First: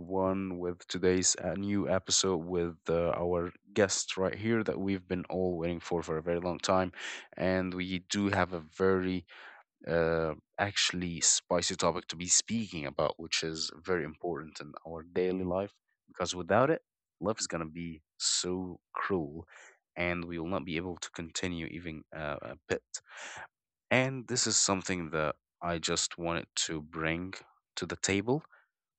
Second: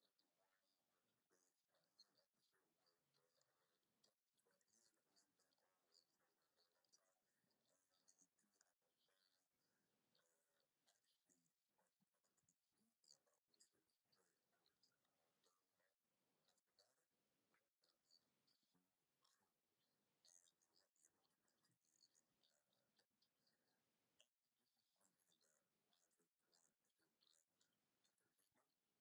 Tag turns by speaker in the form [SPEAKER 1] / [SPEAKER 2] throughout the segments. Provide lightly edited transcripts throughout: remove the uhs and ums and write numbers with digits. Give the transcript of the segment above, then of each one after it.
[SPEAKER 1] everyone, with today's new episode with our guest right here that we've been all waiting for a very long time. And we do have a very, uh, actually, spicy topic to be speaking about, which is very important in our daily life because without it, life is going to be so cruel and we will not be able to continue even a bit. And this is something that I just wanted to bring to the table,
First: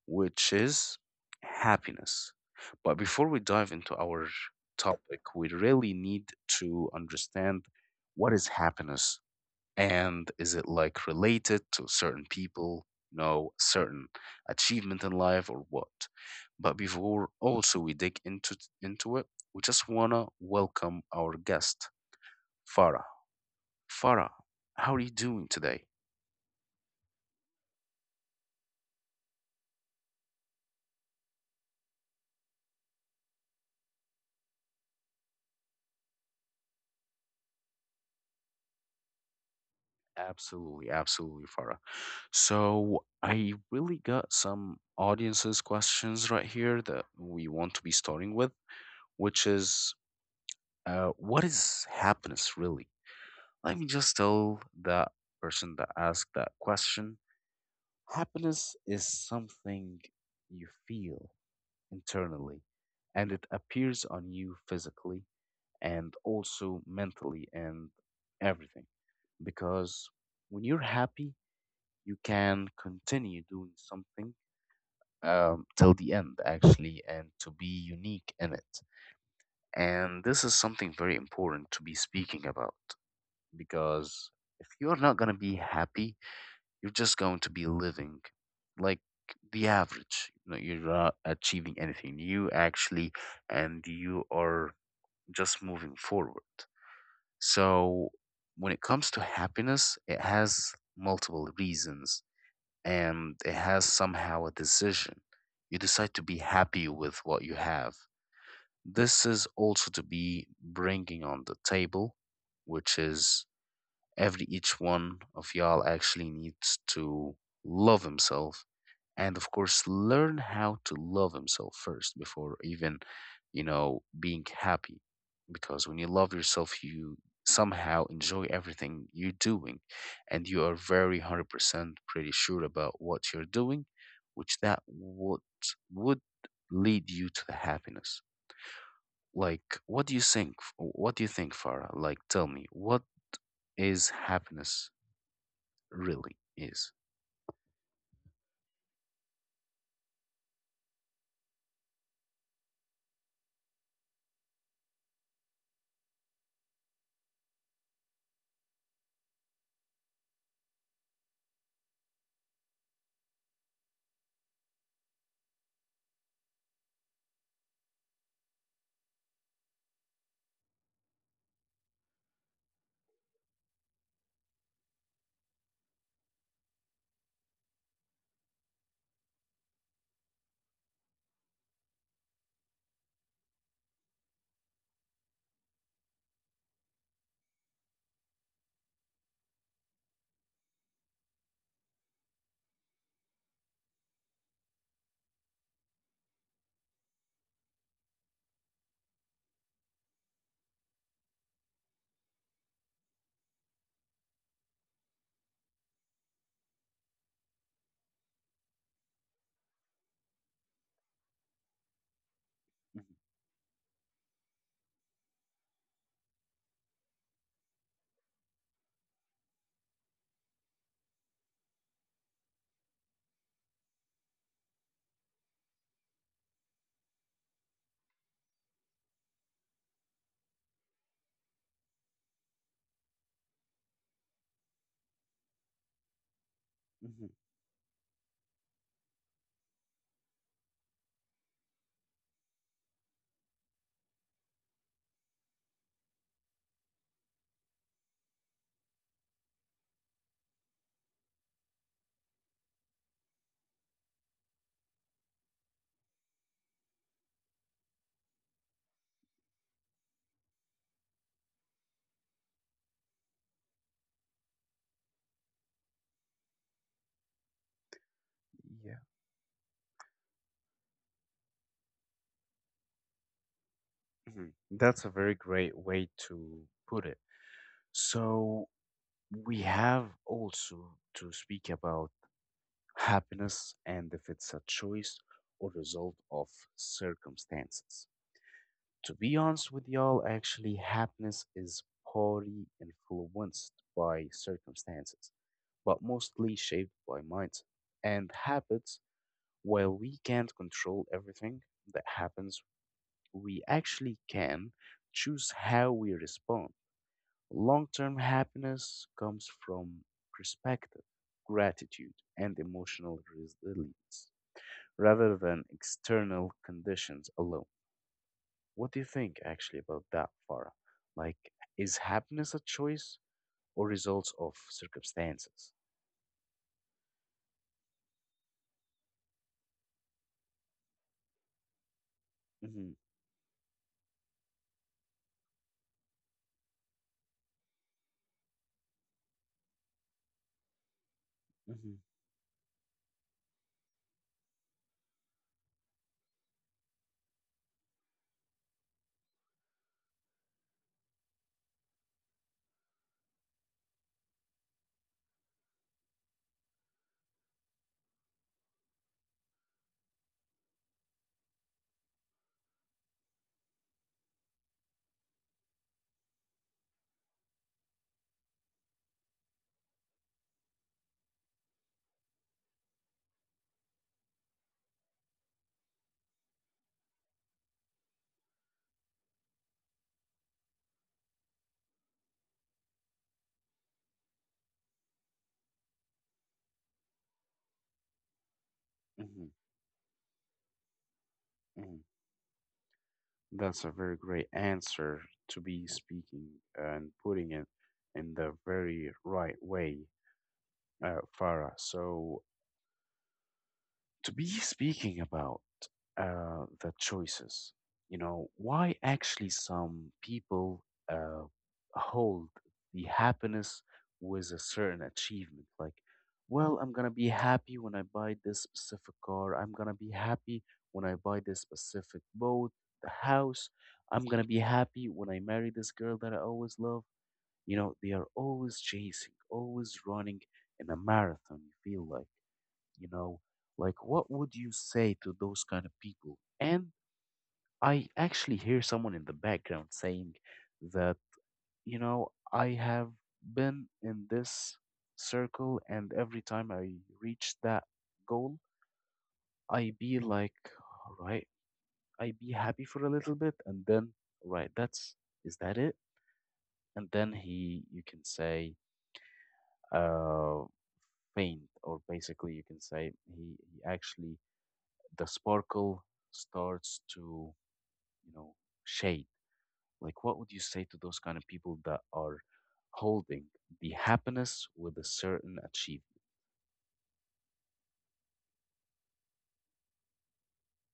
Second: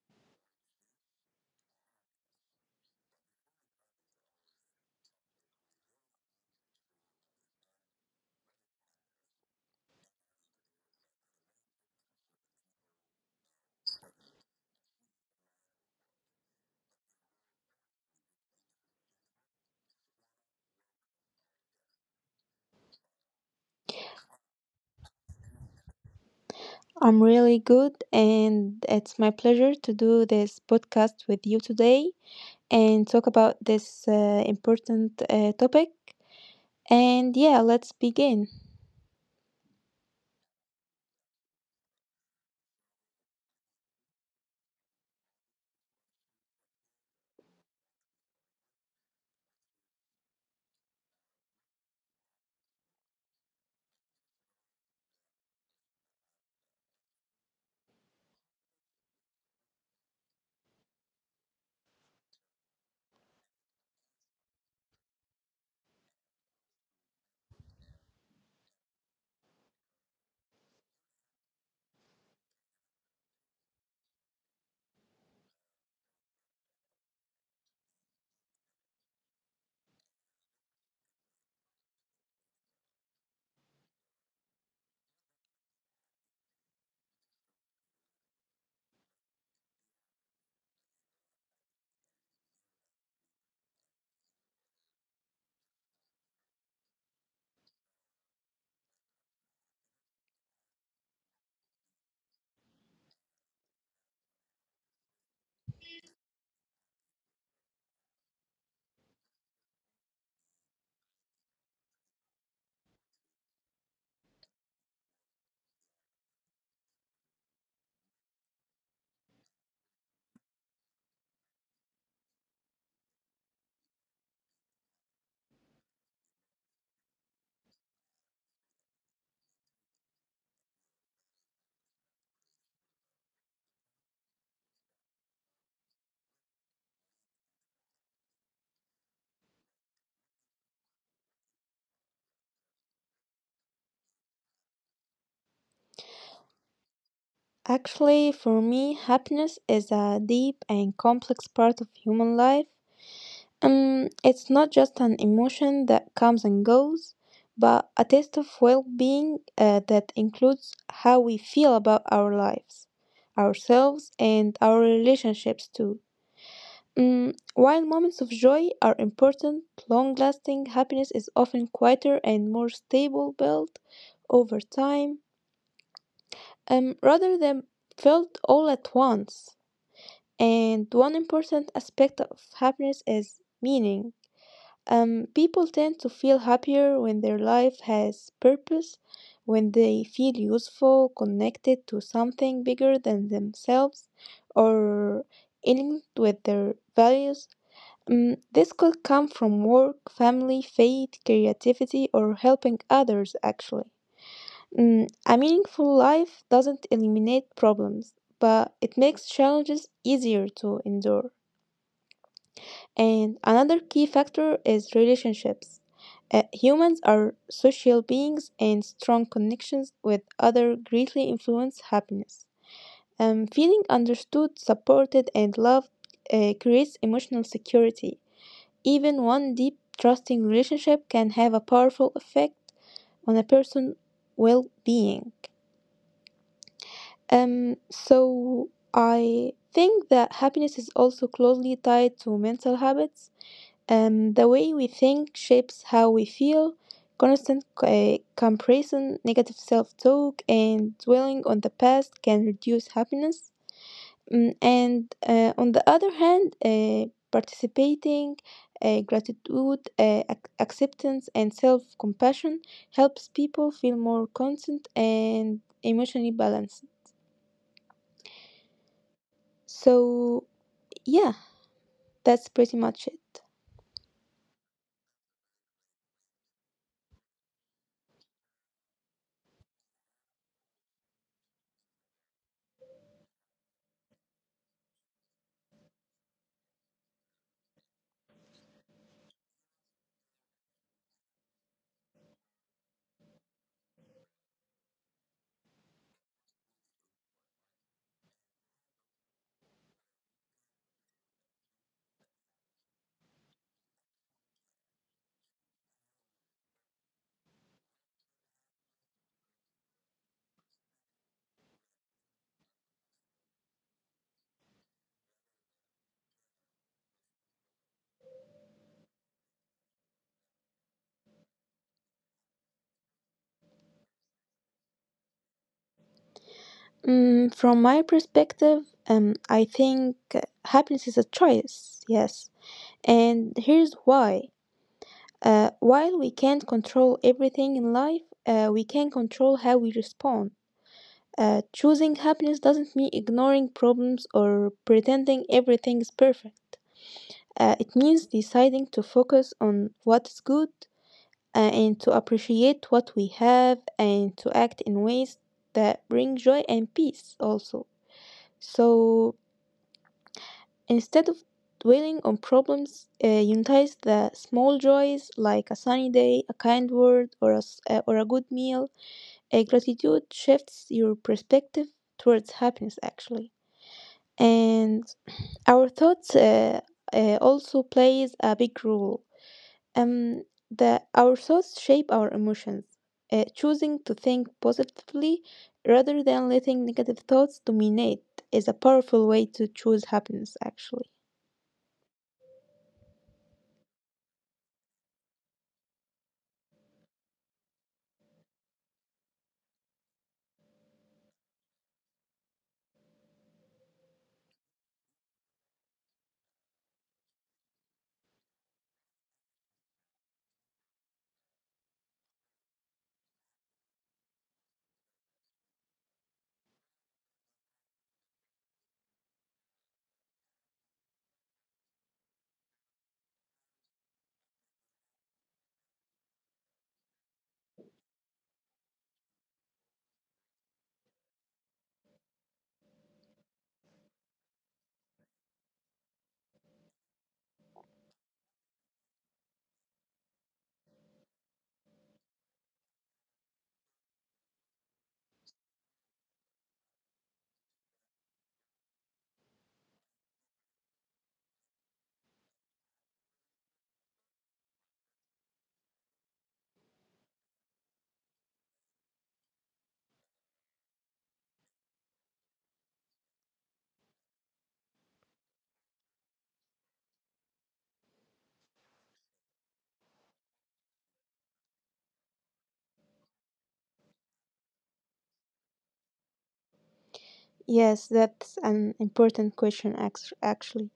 [SPEAKER 1] which is happiness. But before we dive into our topic, we really need to understand what is happiness, and is it like related to certain people, certain achievement in life or what. But before also we dig into it, we just wanna welcome our guest, Farah. Farah, how are you doing today?
[SPEAKER 2] I'm really good, and it's my pleasure to do this podcast with you today and talk about this important topic. And yeah, let's begin.
[SPEAKER 1] Absolutely, absolutely, Farah. So I really got some audiences questions right here that we want to be starting with, which is, what is happiness really? Let me just tell that person that asked that question. Happiness is something you feel internally, and it appears on you physically and also mentally and everything. Because when you're happy, you can continue doing something till the end, actually, and to be unique in it. And this is something very important to be speaking about, because if you're not going to be happy, you're just going to be living like the average. You're not achieving anything new, actually, and you are just moving forward. So, when it comes to happiness, it has multiple reasons and it has somehow a decision. You decide to be happy with what you have. This is also to be bringing on the table, which is every each one of y'all actually needs to love himself, and of course learn how to love himself first before even being happy, because when you love yourself you somehow enjoy everything you're doing and you are very 100% pretty sure about what you're doing, which that would lead you to the happiness. Like, what do you think, Farah? Like, tell me what is happiness really is.
[SPEAKER 2] Actually, for me, happiness is a deep and complex part of human life. It's not just an emotion that comes and goes, but a taste of well being that includes how we feel about our lives, ourselves, and our relationships too. While moments of joy are important, long lasting happiness is often quieter and more stable, built over time rather than felt all at once. And one important aspect of happiness is meaning. People tend to feel happier when their life has purpose, when they feel useful, connected to something bigger than themselves, or aligned with their values. This could come from work, family, faith, creativity, or helping others, actually. A meaningful life doesn't eliminate problems, but it makes challenges easier to endure. And another key factor is relationships. Humans are social beings, and strong connections with others greatly influence happiness. Feeling understood, supported, and loved creates emotional security. Even one deep, trusting relationship can have a powerful effect on a person's well being.
[SPEAKER 1] Mhm.
[SPEAKER 2] So I think that happiness is also closely tied to mental habits. The way we think shapes how we feel. Constant comparison, negative self talk, and dwelling on the past can reduce happiness. Mm, and On the other hand, participating, gratitude, acceptance, and self compassion helps people feel more constant and emotionally balanced.
[SPEAKER 1] Yeah.
[SPEAKER 2] So, yeah, that's pretty much it.
[SPEAKER 1] Mhm. That's a very great way to put it. So, we have also to speak about happiness and if it's a choice or result of circumstances. To be honest with y'all, actually, happiness is partly influenced by circumstances, but mostly shaped by mindset and habits. While we can't control everything that happens, we actually can choose how we respond. Long term happiness comes from perspective, gratitude, and emotional resilience rather than external conditions alone. What do you think actually about that, Farah? Like, is happiness a choice or results of circumstances?
[SPEAKER 2] From my perspective, I think happiness is a choice, yes.
[SPEAKER 1] Hmm.
[SPEAKER 2] And here's why. While we can't control everything in life, we can control how we respond.
[SPEAKER 1] Hmm.
[SPEAKER 2] Choosing happiness doesn't mean ignoring problems or pretending everything is perfect. It means deciding to focus on what is good and to appreciate what we have and to act in ways that bring joy and peace also. So instead of dwelling on problems, unite the small joys like a sunny day, a kind word, or a good meal. A gratitude shifts your perspective towards happiness actually. And our thoughts also plays a big role. Um the our thoughts shape our emotions. Choosing to think positively rather than letting negative thoughts dominate is a powerful way
[SPEAKER 1] Hmm.
[SPEAKER 2] to choose happiness actually.
[SPEAKER 1] Hmm. That's a very great answer to be speaking and putting it in the very right way, Farah. So, to be speaking about the choices, why actually some people uh, hold the happiness with a certain achievement. Like, well, I'm going to be happy when I buy this specific car. I'm going to be happy when I buy this specific boat, the house. I'm going to be happy when I marry this girl that I always love. They are always chasing, always running in a marathon. You feel like, you know what would you say to those kind of people? And I actually hear someone in the background saying that, I have been in this circle, and every time I reach that goal, I be like, all right, I be happy for a little bit, and then, right, that's, is that it? And then he, you can say, uh faint, or basically you can say he actually, the sparkle starts to, you know, shade? Like, what would you say to those kind of people that are holding the happiness with a certain achievement?
[SPEAKER 2] Yes, that's an important question, actually.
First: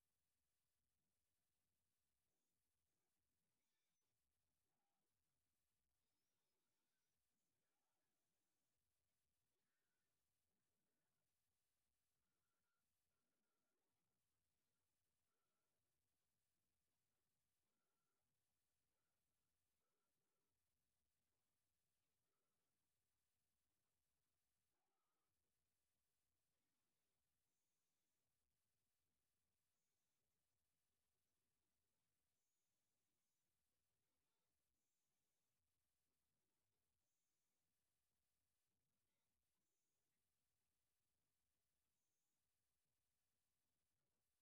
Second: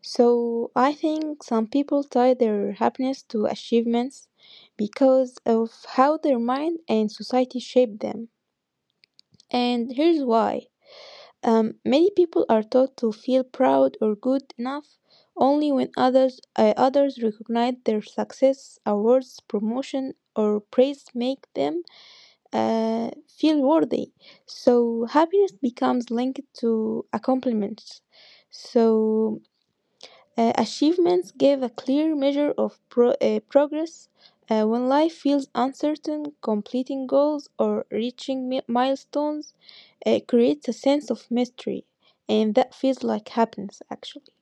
[SPEAKER 2] So I think some people tie their happiness to achievements because of how their mind and society shape them, and here's why. Many people are taught to feel proud or good enough only when others recognize their success. Awards, promotion, or praise make them uh, feel worthy. So happiness becomes linked to accomplishments. So achievements give a clear measure of progress. When life feels uncertain, completing goals or reaching milestones creates a sense of mystery, and that feels like happiness actually.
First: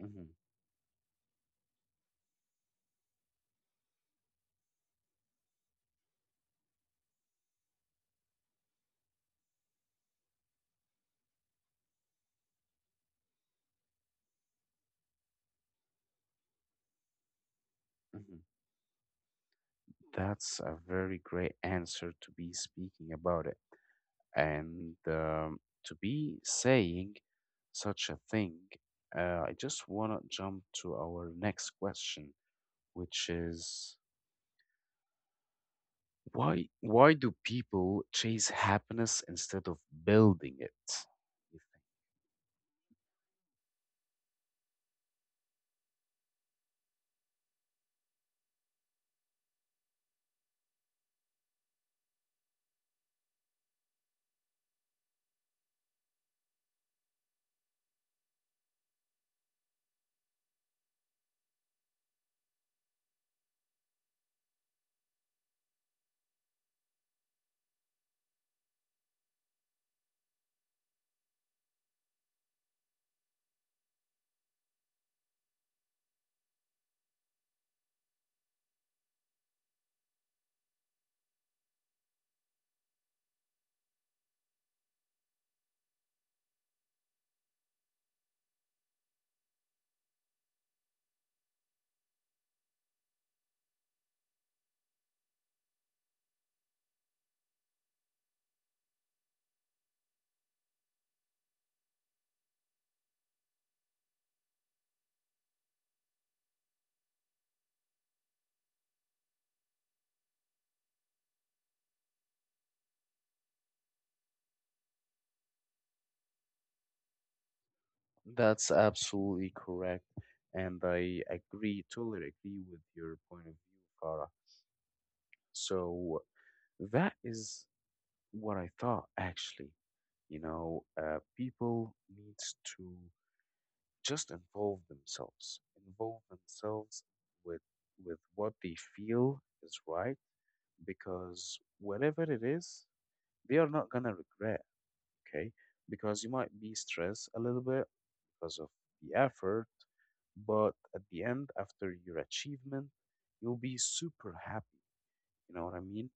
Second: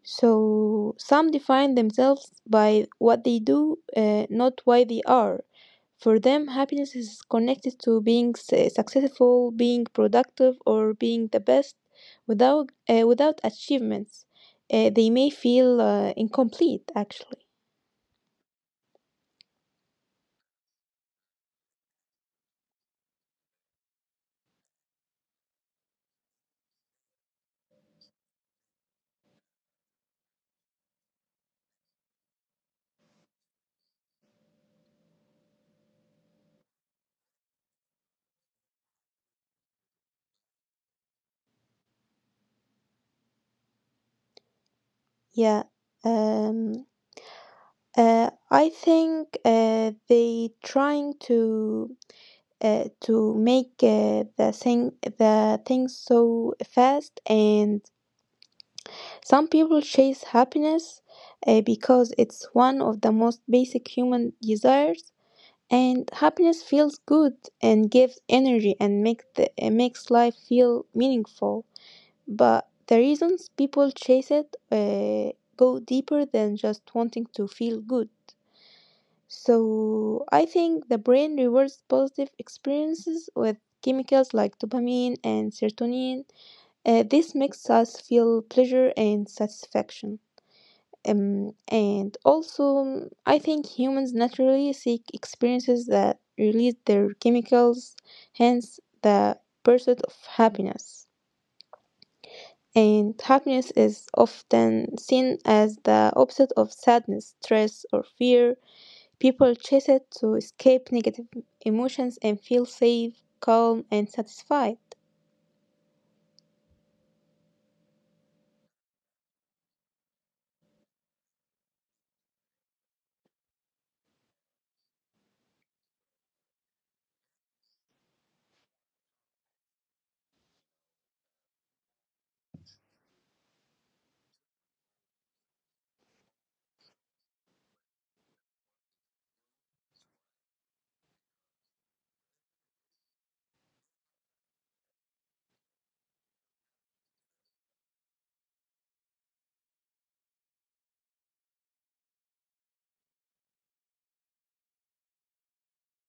[SPEAKER 1] Hmm.
[SPEAKER 2] So some define themselves by what they do, not why they are. For them, happiness is connected to being successful, being productive, or being the best. Without achievements, they may feel incomplete, actually.
[SPEAKER 1] Hmm. That's a very great answer to be speaking about it. And to be saying such a thing, I just want to jump to our next question, which is, why do people chase happiness instead of building it?
[SPEAKER 2] Yeah. Um, I think they trying to make uh, the things so fast. And some people chase happiness because it's one of the most basic human desires, and happiness feels good and gives energy and makes life feel meaningful. But the reasons people chase it go deeper than just wanting to feel good. So I think the brain rewards positive experiences with chemicals like dopamine and serotonin. This makes us feel pleasure and satisfaction. And also, I think humans naturally seek experiences that release their chemicals, hence the pursuit of happiness. And happiness is often seen as the opposite of sadness, stress, or fear. People chase it to escape negative emotions and feel safe, calm, and satisfied.
[SPEAKER 1] That's absolutely correct, and I agree, totally agree with your point of view, Farah. So that is what I thought, actually. People needs to just involve themselves with what they feel is right, because whatever it is, they are not gonna regret, okay? Because you might be stressed a little bit because of the effort. But at the end, after your achievement, you'll be super happy. You know what I mean?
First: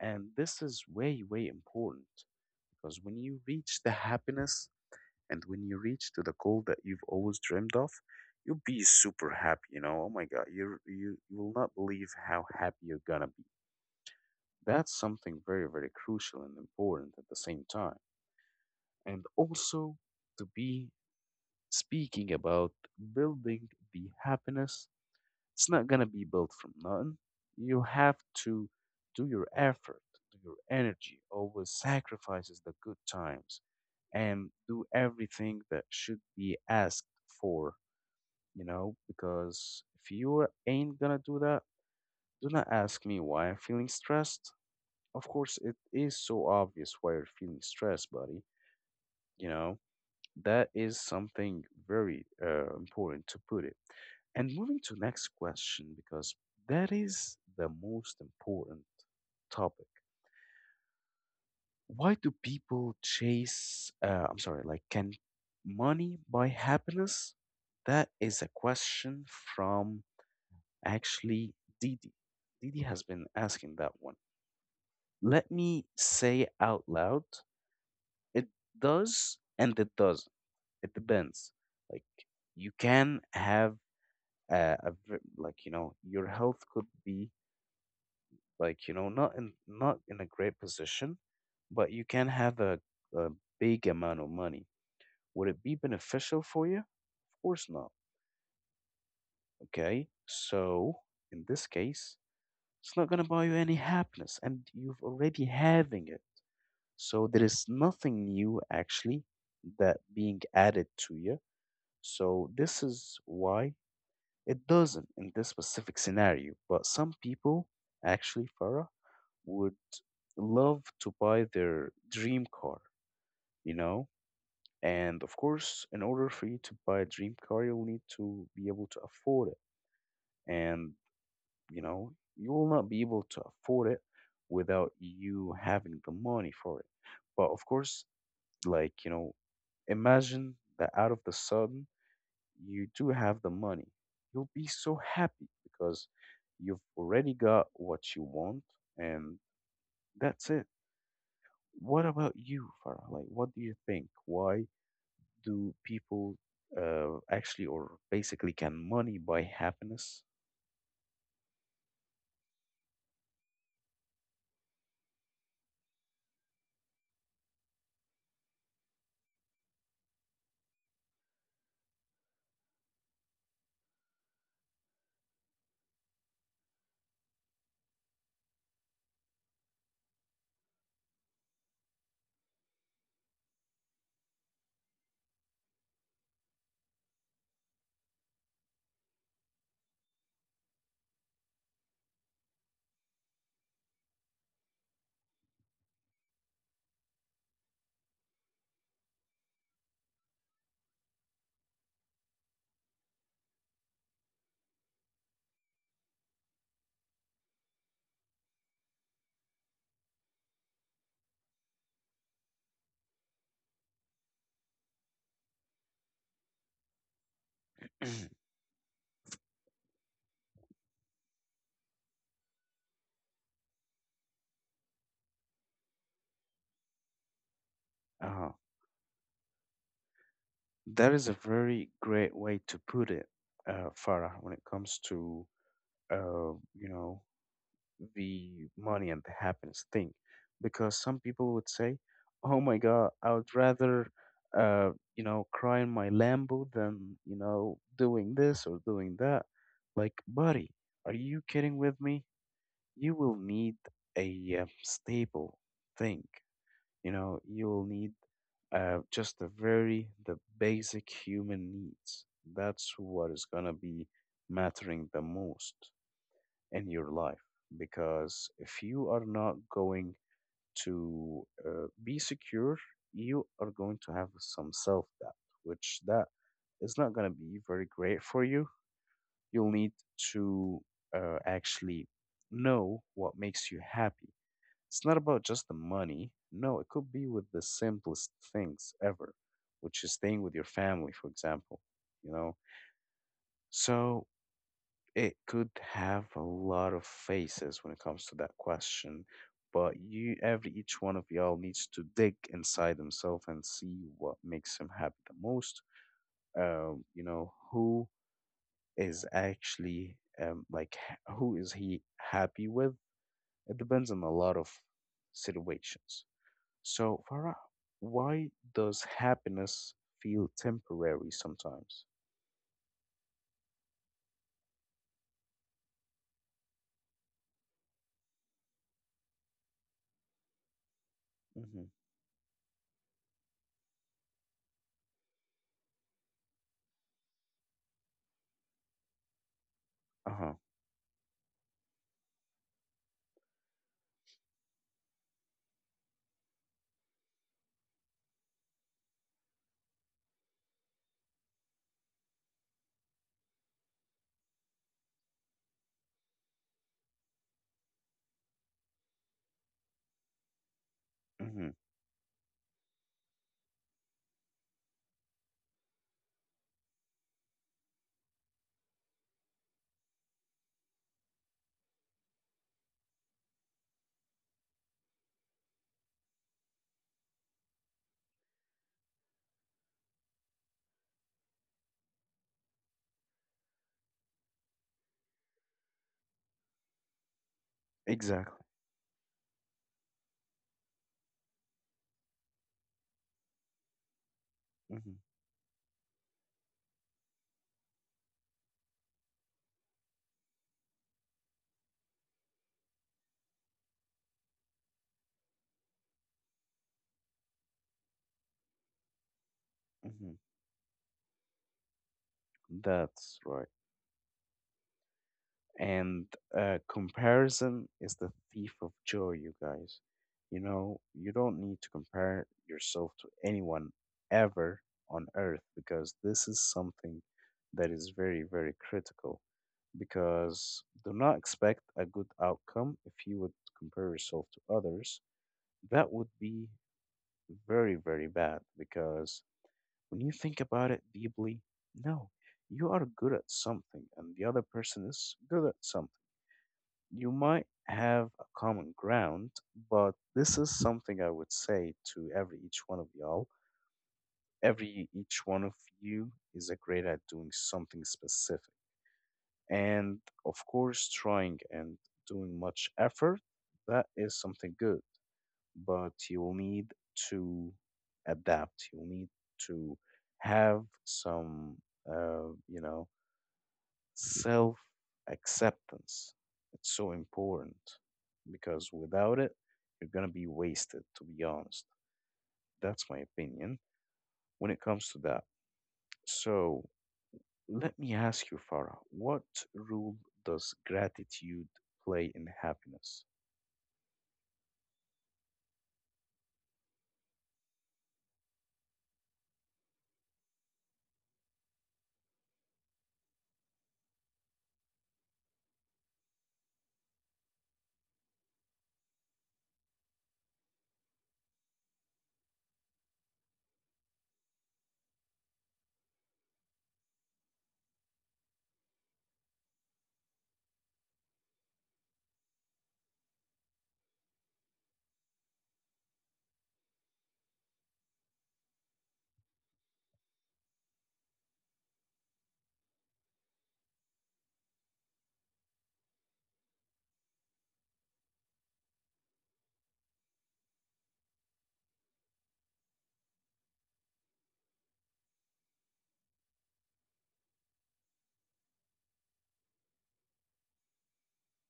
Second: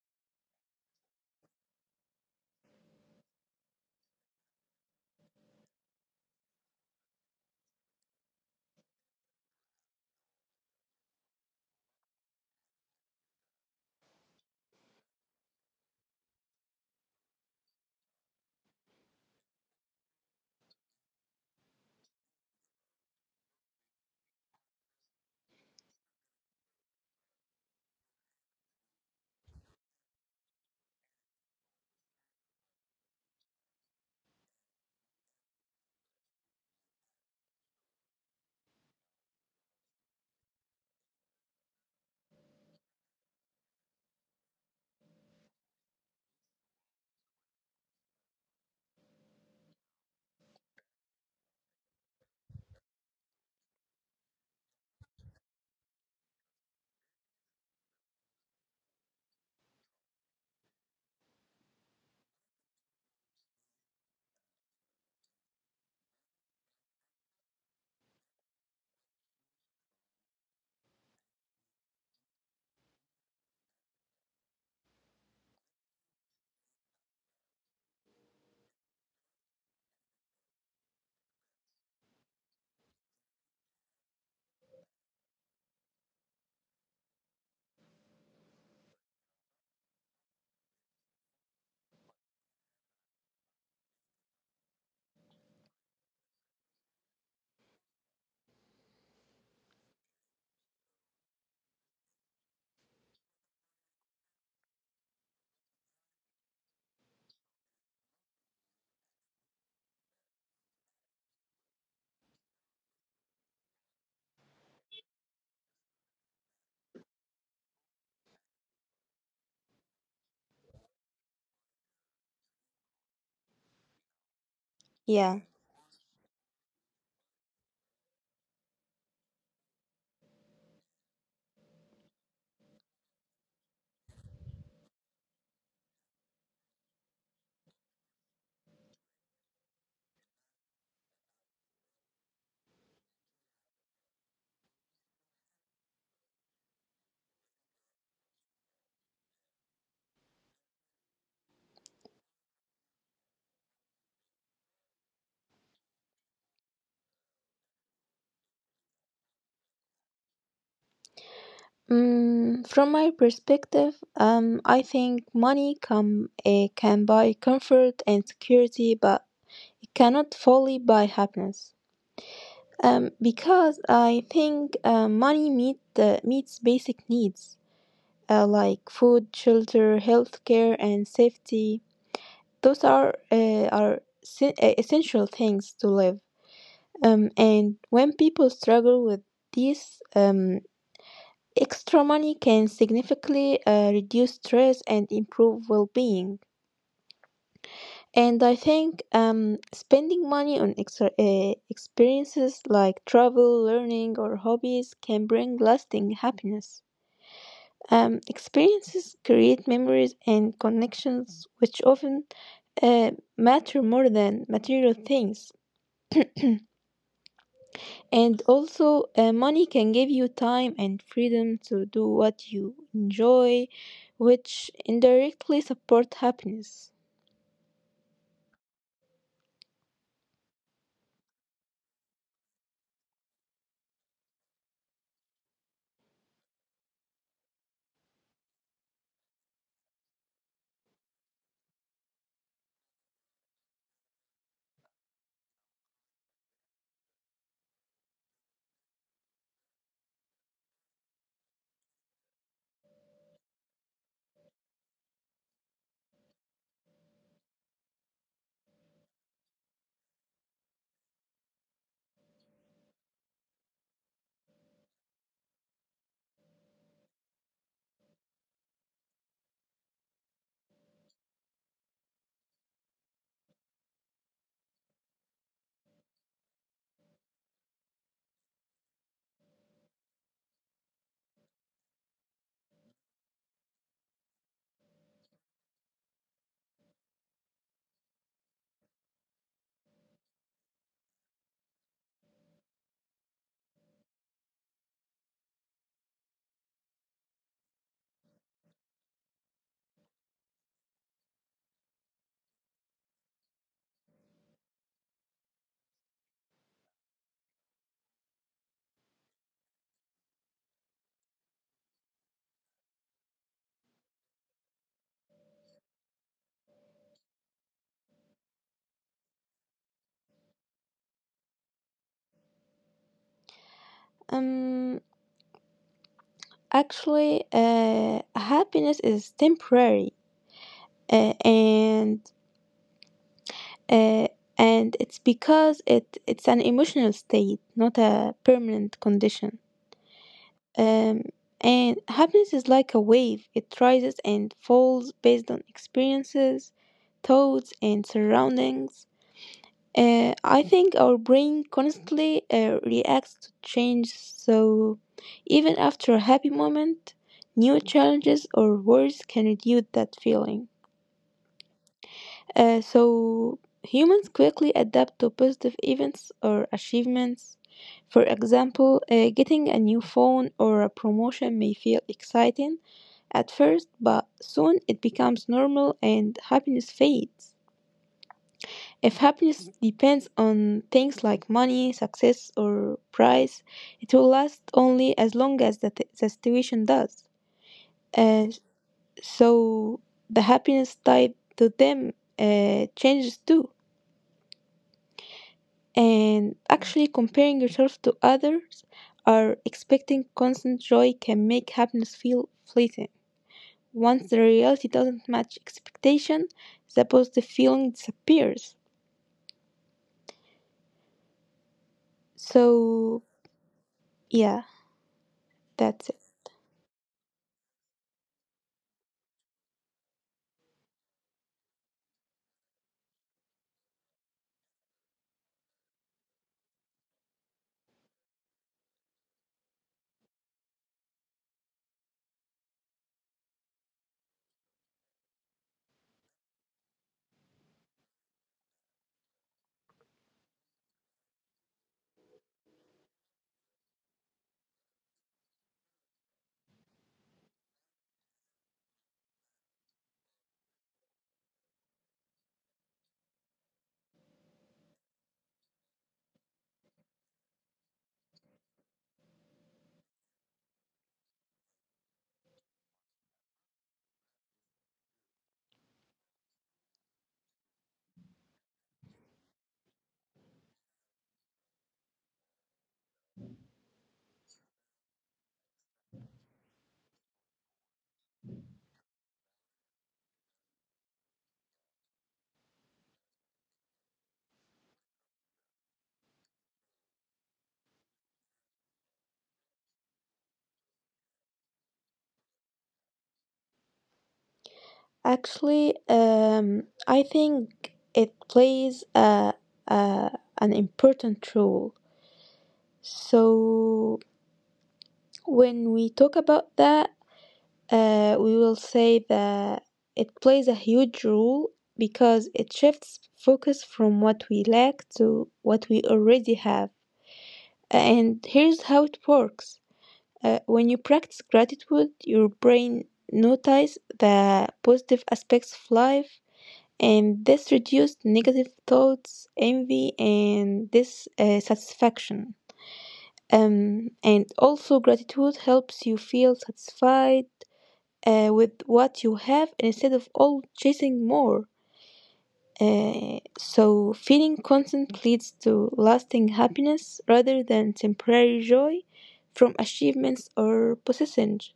[SPEAKER 1] And this is way, way important, because when you reach the happiness and when you reach to the goal that you've always dreamed of, you'll be super happy. Oh my God, you will not believe how happy you're gonna be. That's something very, very crucial and important at the same time. And also, to be speaking about building the happiness. It's not gonna be built from nothing. You have to do your effort, do your energy, always sacrifices the good times, and do everything that should be asked for. Because if you ain't gonna do that, do not ask me why I'm feeling stressed. Of course, it is so obvious why you're feeling stressed, buddy. You know. That is something very important to put it. And moving to next question, because that is the most important topic. Why do people chase? I'm sorry, like can money buy happiness? That is a question from actually Didi. Didi has been asking that one. Let me say out loud: it does and it doesn't. It depends. Like, you can have uh, a your health could be, like, not in a great position, but you can have a big amount of money. Would it be beneficial for you? Of course not. Okay, so in this case, it's not going to buy you any happiness, and you've already having it, so there is nothing new actually that being added to you. So this is why it doesn't, in this specific scenario. But some people actually, Farah, would love to buy their dream car, you know? And of
[SPEAKER 2] Yeah.
[SPEAKER 1] course, in order for you to buy a dream car, you'll need to be able to afford it. And, you will not be able to afford it without you having the money for it. But of course, like, imagine that out of the sudden, you do have the money, you'll be so happy because you've already got what you want, and that's it. What about you, Farah? Like, what do you think? Why do people actually, or basically, can money buy happiness?
[SPEAKER 2] From my perspective, I think money can buy comfort and security, but it cannot fully buy happiness. Because I think money meets basic needs like food, shelter, healthcare, and safety. Those are essential things to live. And when people struggle with these, extra money can significantly reduce stress and improve well-being. And I think spending money on extra, experiences like travel, learning, or hobbies can bring lasting happiness. Experiences create memories and connections which often uh, matter more than material things. And also, money can give you time and freedom to do what you enjoy, which indirectly support happiness.
[SPEAKER 1] Uh, that is a very great way to put it, Farah, when it comes to, uh, you know, the money and the happiness thing, because some people would say, oh my God, I would rather, uh cry in my lambo, than, doing this or doing that. Like, buddy, are you kidding with me? You will need a stable thing. You'll need just the basic human needs. That's what is gonna be mattering the most in your life, because if you are not going to be secure, you are going to have some self doubt, which that is not going to be very great for you. You'll need to actually know what makes you happy. It's not about just the money. No, it could be with the simplest things ever, which is staying with your family for example, you know so it could have a lot of faces when it comes to that question, but every each one of y'all needs to dig inside himself and see what makes him happy the most. Who is actually like who is he happy with? It depends on a lot of situations. So, Farah, why does happiness feel temporary sometimes?
[SPEAKER 2] Um, Actually, happiness is temporary, uh,
[SPEAKER 1] Mm-hmm.
[SPEAKER 2] and uh, and it's because it's an emotional state, not a permanent condition.
[SPEAKER 1] Uh-huh.
[SPEAKER 2] Um, and happiness is like a wave; it rises and falls based on experiences, thoughts, and surroundings. I think our brain constantly reacts to change, so even after a happy moment, new challenges or worries can reduce that feeling.
[SPEAKER 1] Mm-hmm.
[SPEAKER 2] So humans quickly adapt to positive events or achievements. For example, getting a new phone or a promotion may feel exciting at first, but soon it becomes normal and happiness fades. If happiness depends on things like money, success, or price, it will last only as long as the situation does. Uh,
[SPEAKER 1] Exactly.
[SPEAKER 2] so the happiness tied to them changes too.
[SPEAKER 1] Mm-hmm.
[SPEAKER 2] And actually, comparing yourself to others or expecting constant joy can make happiness feel fleeting. Once the reality doesn't match expectation, the positive feeling disappears.
[SPEAKER 1] Mm-hmm.
[SPEAKER 2] So,
[SPEAKER 1] That's right.
[SPEAKER 2] yeah, that's it.
[SPEAKER 1] And comparison is the thief of joy, you guys. You don't need to compare yourself to anyone ever on earth, because this is something that is very, very critical. Because do not expect a good outcome if you would compare yourself to others. That would be very, very bad, because when you think about it deeply, no, you are good at something and the other person is good at something. You might have a common ground, but this is something I would say to every each one of y'all. Every each one of you is a great at doing something specific. And of course, trying and doing much effort, that is something good. But you'll need to adapt. You'll need to have some, uh, you know, self acceptance. It's so important because without it, you're going to be wasted, to be honest. That's my opinion when it comes to that. So let me ask you, Farah, what role does gratitude play in happiness?
[SPEAKER 2] Actually, I think it plays a, an important role. So, when we talk about that, we will say that it plays a huge role because it shifts focus from what we lack to what we already have. And here's how it works. When you practice gratitude, your brain notices the positive aspects of life, and this reduced negative thoughts, envy, and dissatisfaction. And also, gratitude helps you feel satisfied with what you have instead of all chasing more. Uh, so, feeling content leads to lasting happiness rather than temporary joy from achievements or possessions.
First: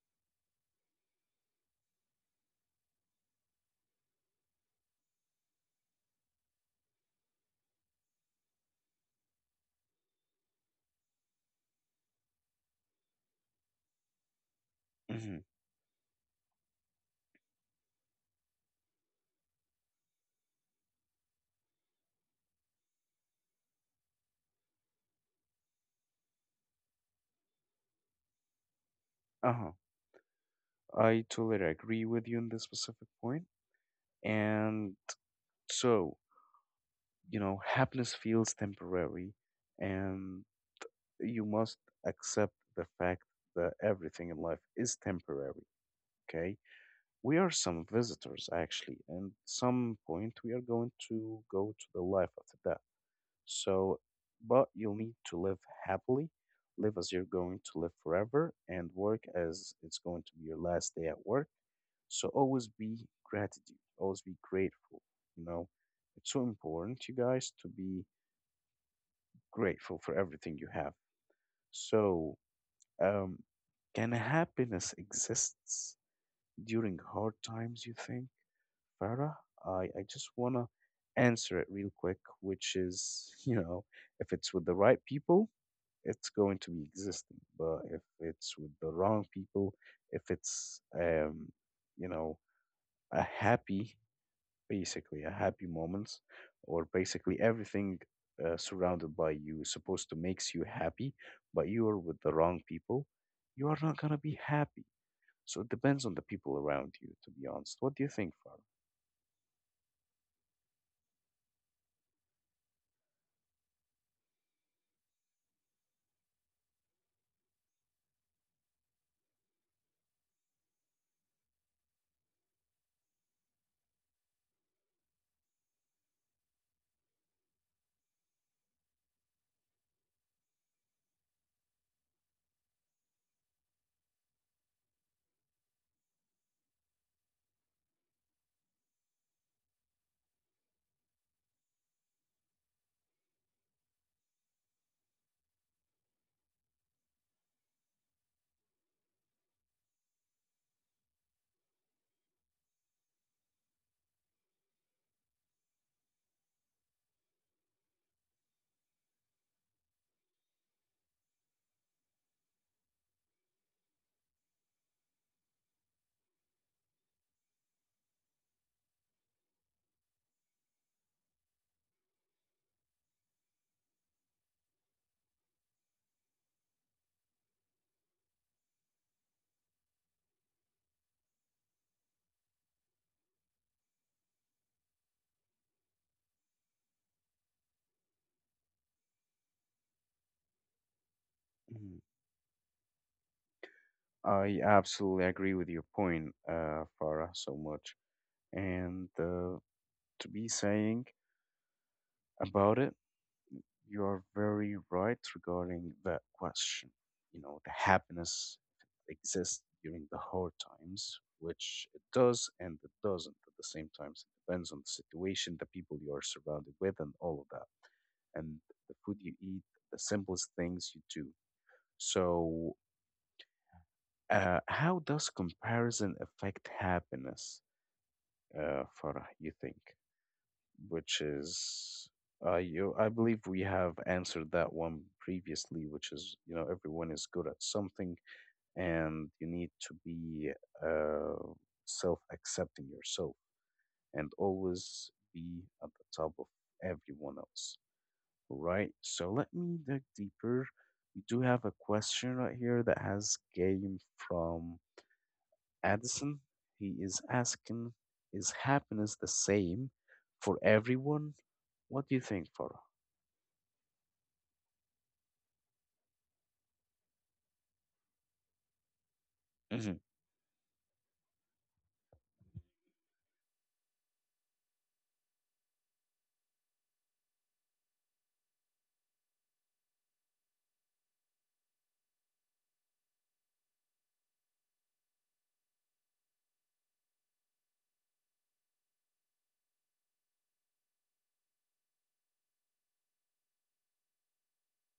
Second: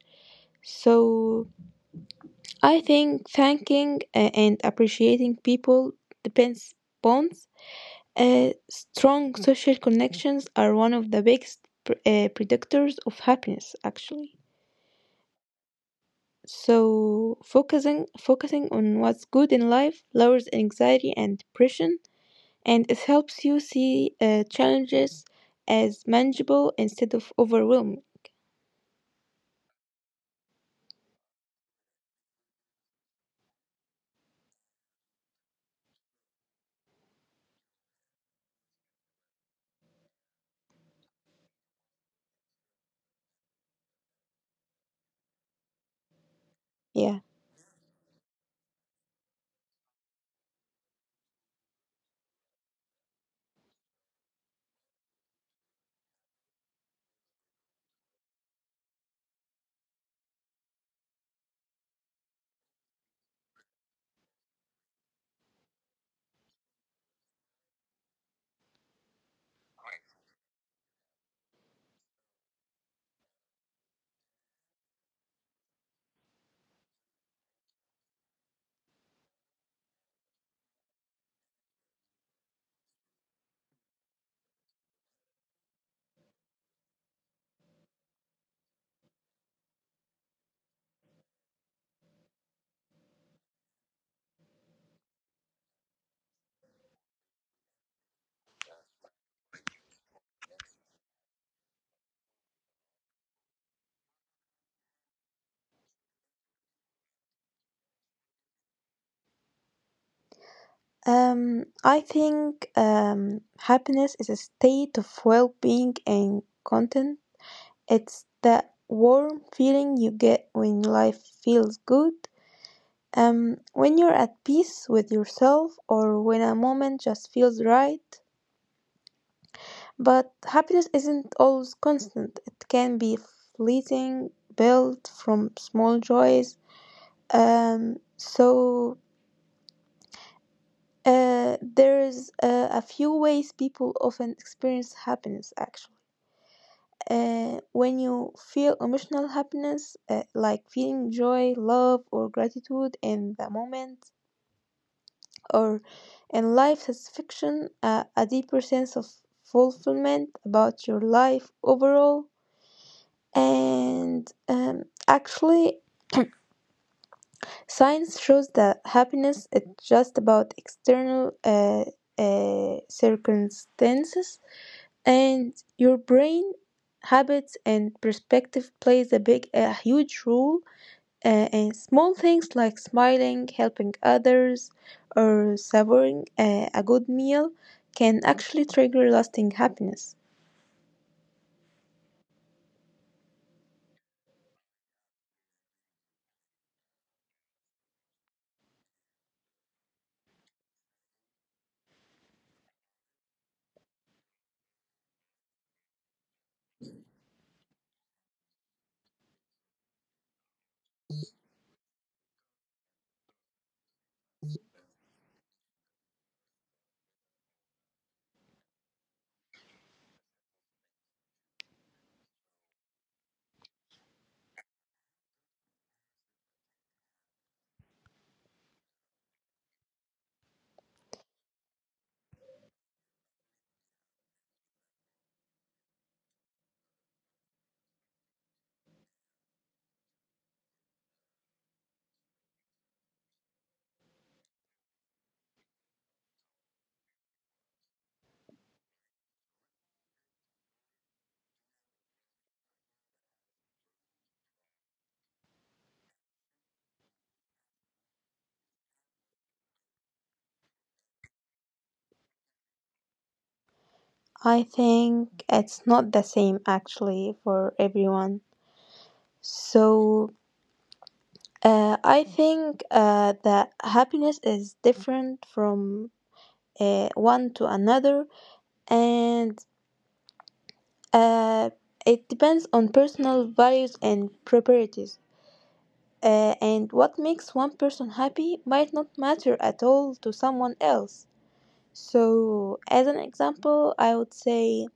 [SPEAKER 2] So, I think thanking and appreciating people depends bonds. Strong social connections are one of the biggest predictors of happiness, actually.
[SPEAKER 1] Hmm.
[SPEAKER 2] So focusing on what's good in life lowers anxiety and depression, and it helps you see challenges as manageable instead of overwhelming.
[SPEAKER 1] Uh-huh. I totally agree with you on this specific point. And so, you know, happiness feels temporary and you must accept the fact that everything in life is temporary, okay?
[SPEAKER 2] Yeah.
[SPEAKER 1] We are some visitors, actually, and some point we are going to go to the life after that. So, but you'll need to live happily, live as you're going to live forever, and work as it's going to be your last day at work. So, always be gratitude, always be grateful. You know, it's so important, you guys, to be grateful for everything you have. So, Um, can happiness exists during hard times, you think, Farah? I just want to answer it real quick, which is, you know, if it's with the right people, it's going to be existing. But if it's with the wrong people, if it's, you know, a happy, basically, a happy moments, or basically everything surrounded by you is supposed to makes you happy, but you are with the wrong people, you are not going to be happy, so it depends on the people around you, to be honest. What do you think, Farah?
[SPEAKER 2] I think happiness is a state of well-being and content. It's that warm feeling you get when life feels good. When you're at peace with yourself or when a moment just feels right. But happiness isn't always constant; it can be fleeting, built from small joys. So there's a few ways people often experience happiness actually. When you feel emotional happiness, like feeling joy, love, or gratitude in the moment, or in life satisfaction, a deeper sense of fulfillment about your life overall. And actually, science shows that happiness is just about external circumstances, and your brain habits and perspective plays a huge role. And small things like smiling, helping others, or savoring a good meal can actually trigger lasting happiness.
[SPEAKER 1] Mhm. I absolutely agree with your point, Farah, so much. And to be saying about it, you are very right regarding that question. You know, the happiness exists during the hard times, which it does and it doesn't at the same time. So, it depends on the situation, the people you are surrounded with, and all of that. And the food you eat, the simplest things you do. So, how does comparison affect happiness, Farah, you think? Which is, I believe we have answered that one previously, which is, you know, everyone is good at something and you need to be uh, self accepting yourself and always be at the top of everyone else, right? So let me dig deeper. We do have a question right here that has came from Addison, he is asking, is happiness the same for everyone? What do you think, Farah?
[SPEAKER 2] I think it's not the same actually for everyone.
[SPEAKER 1] Hmm.
[SPEAKER 2] So I think that happiness is different from one to another, and uh, it depends on personal values and priorities. And what makes one person happy might not matter at all to someone else. So, as an example, I would say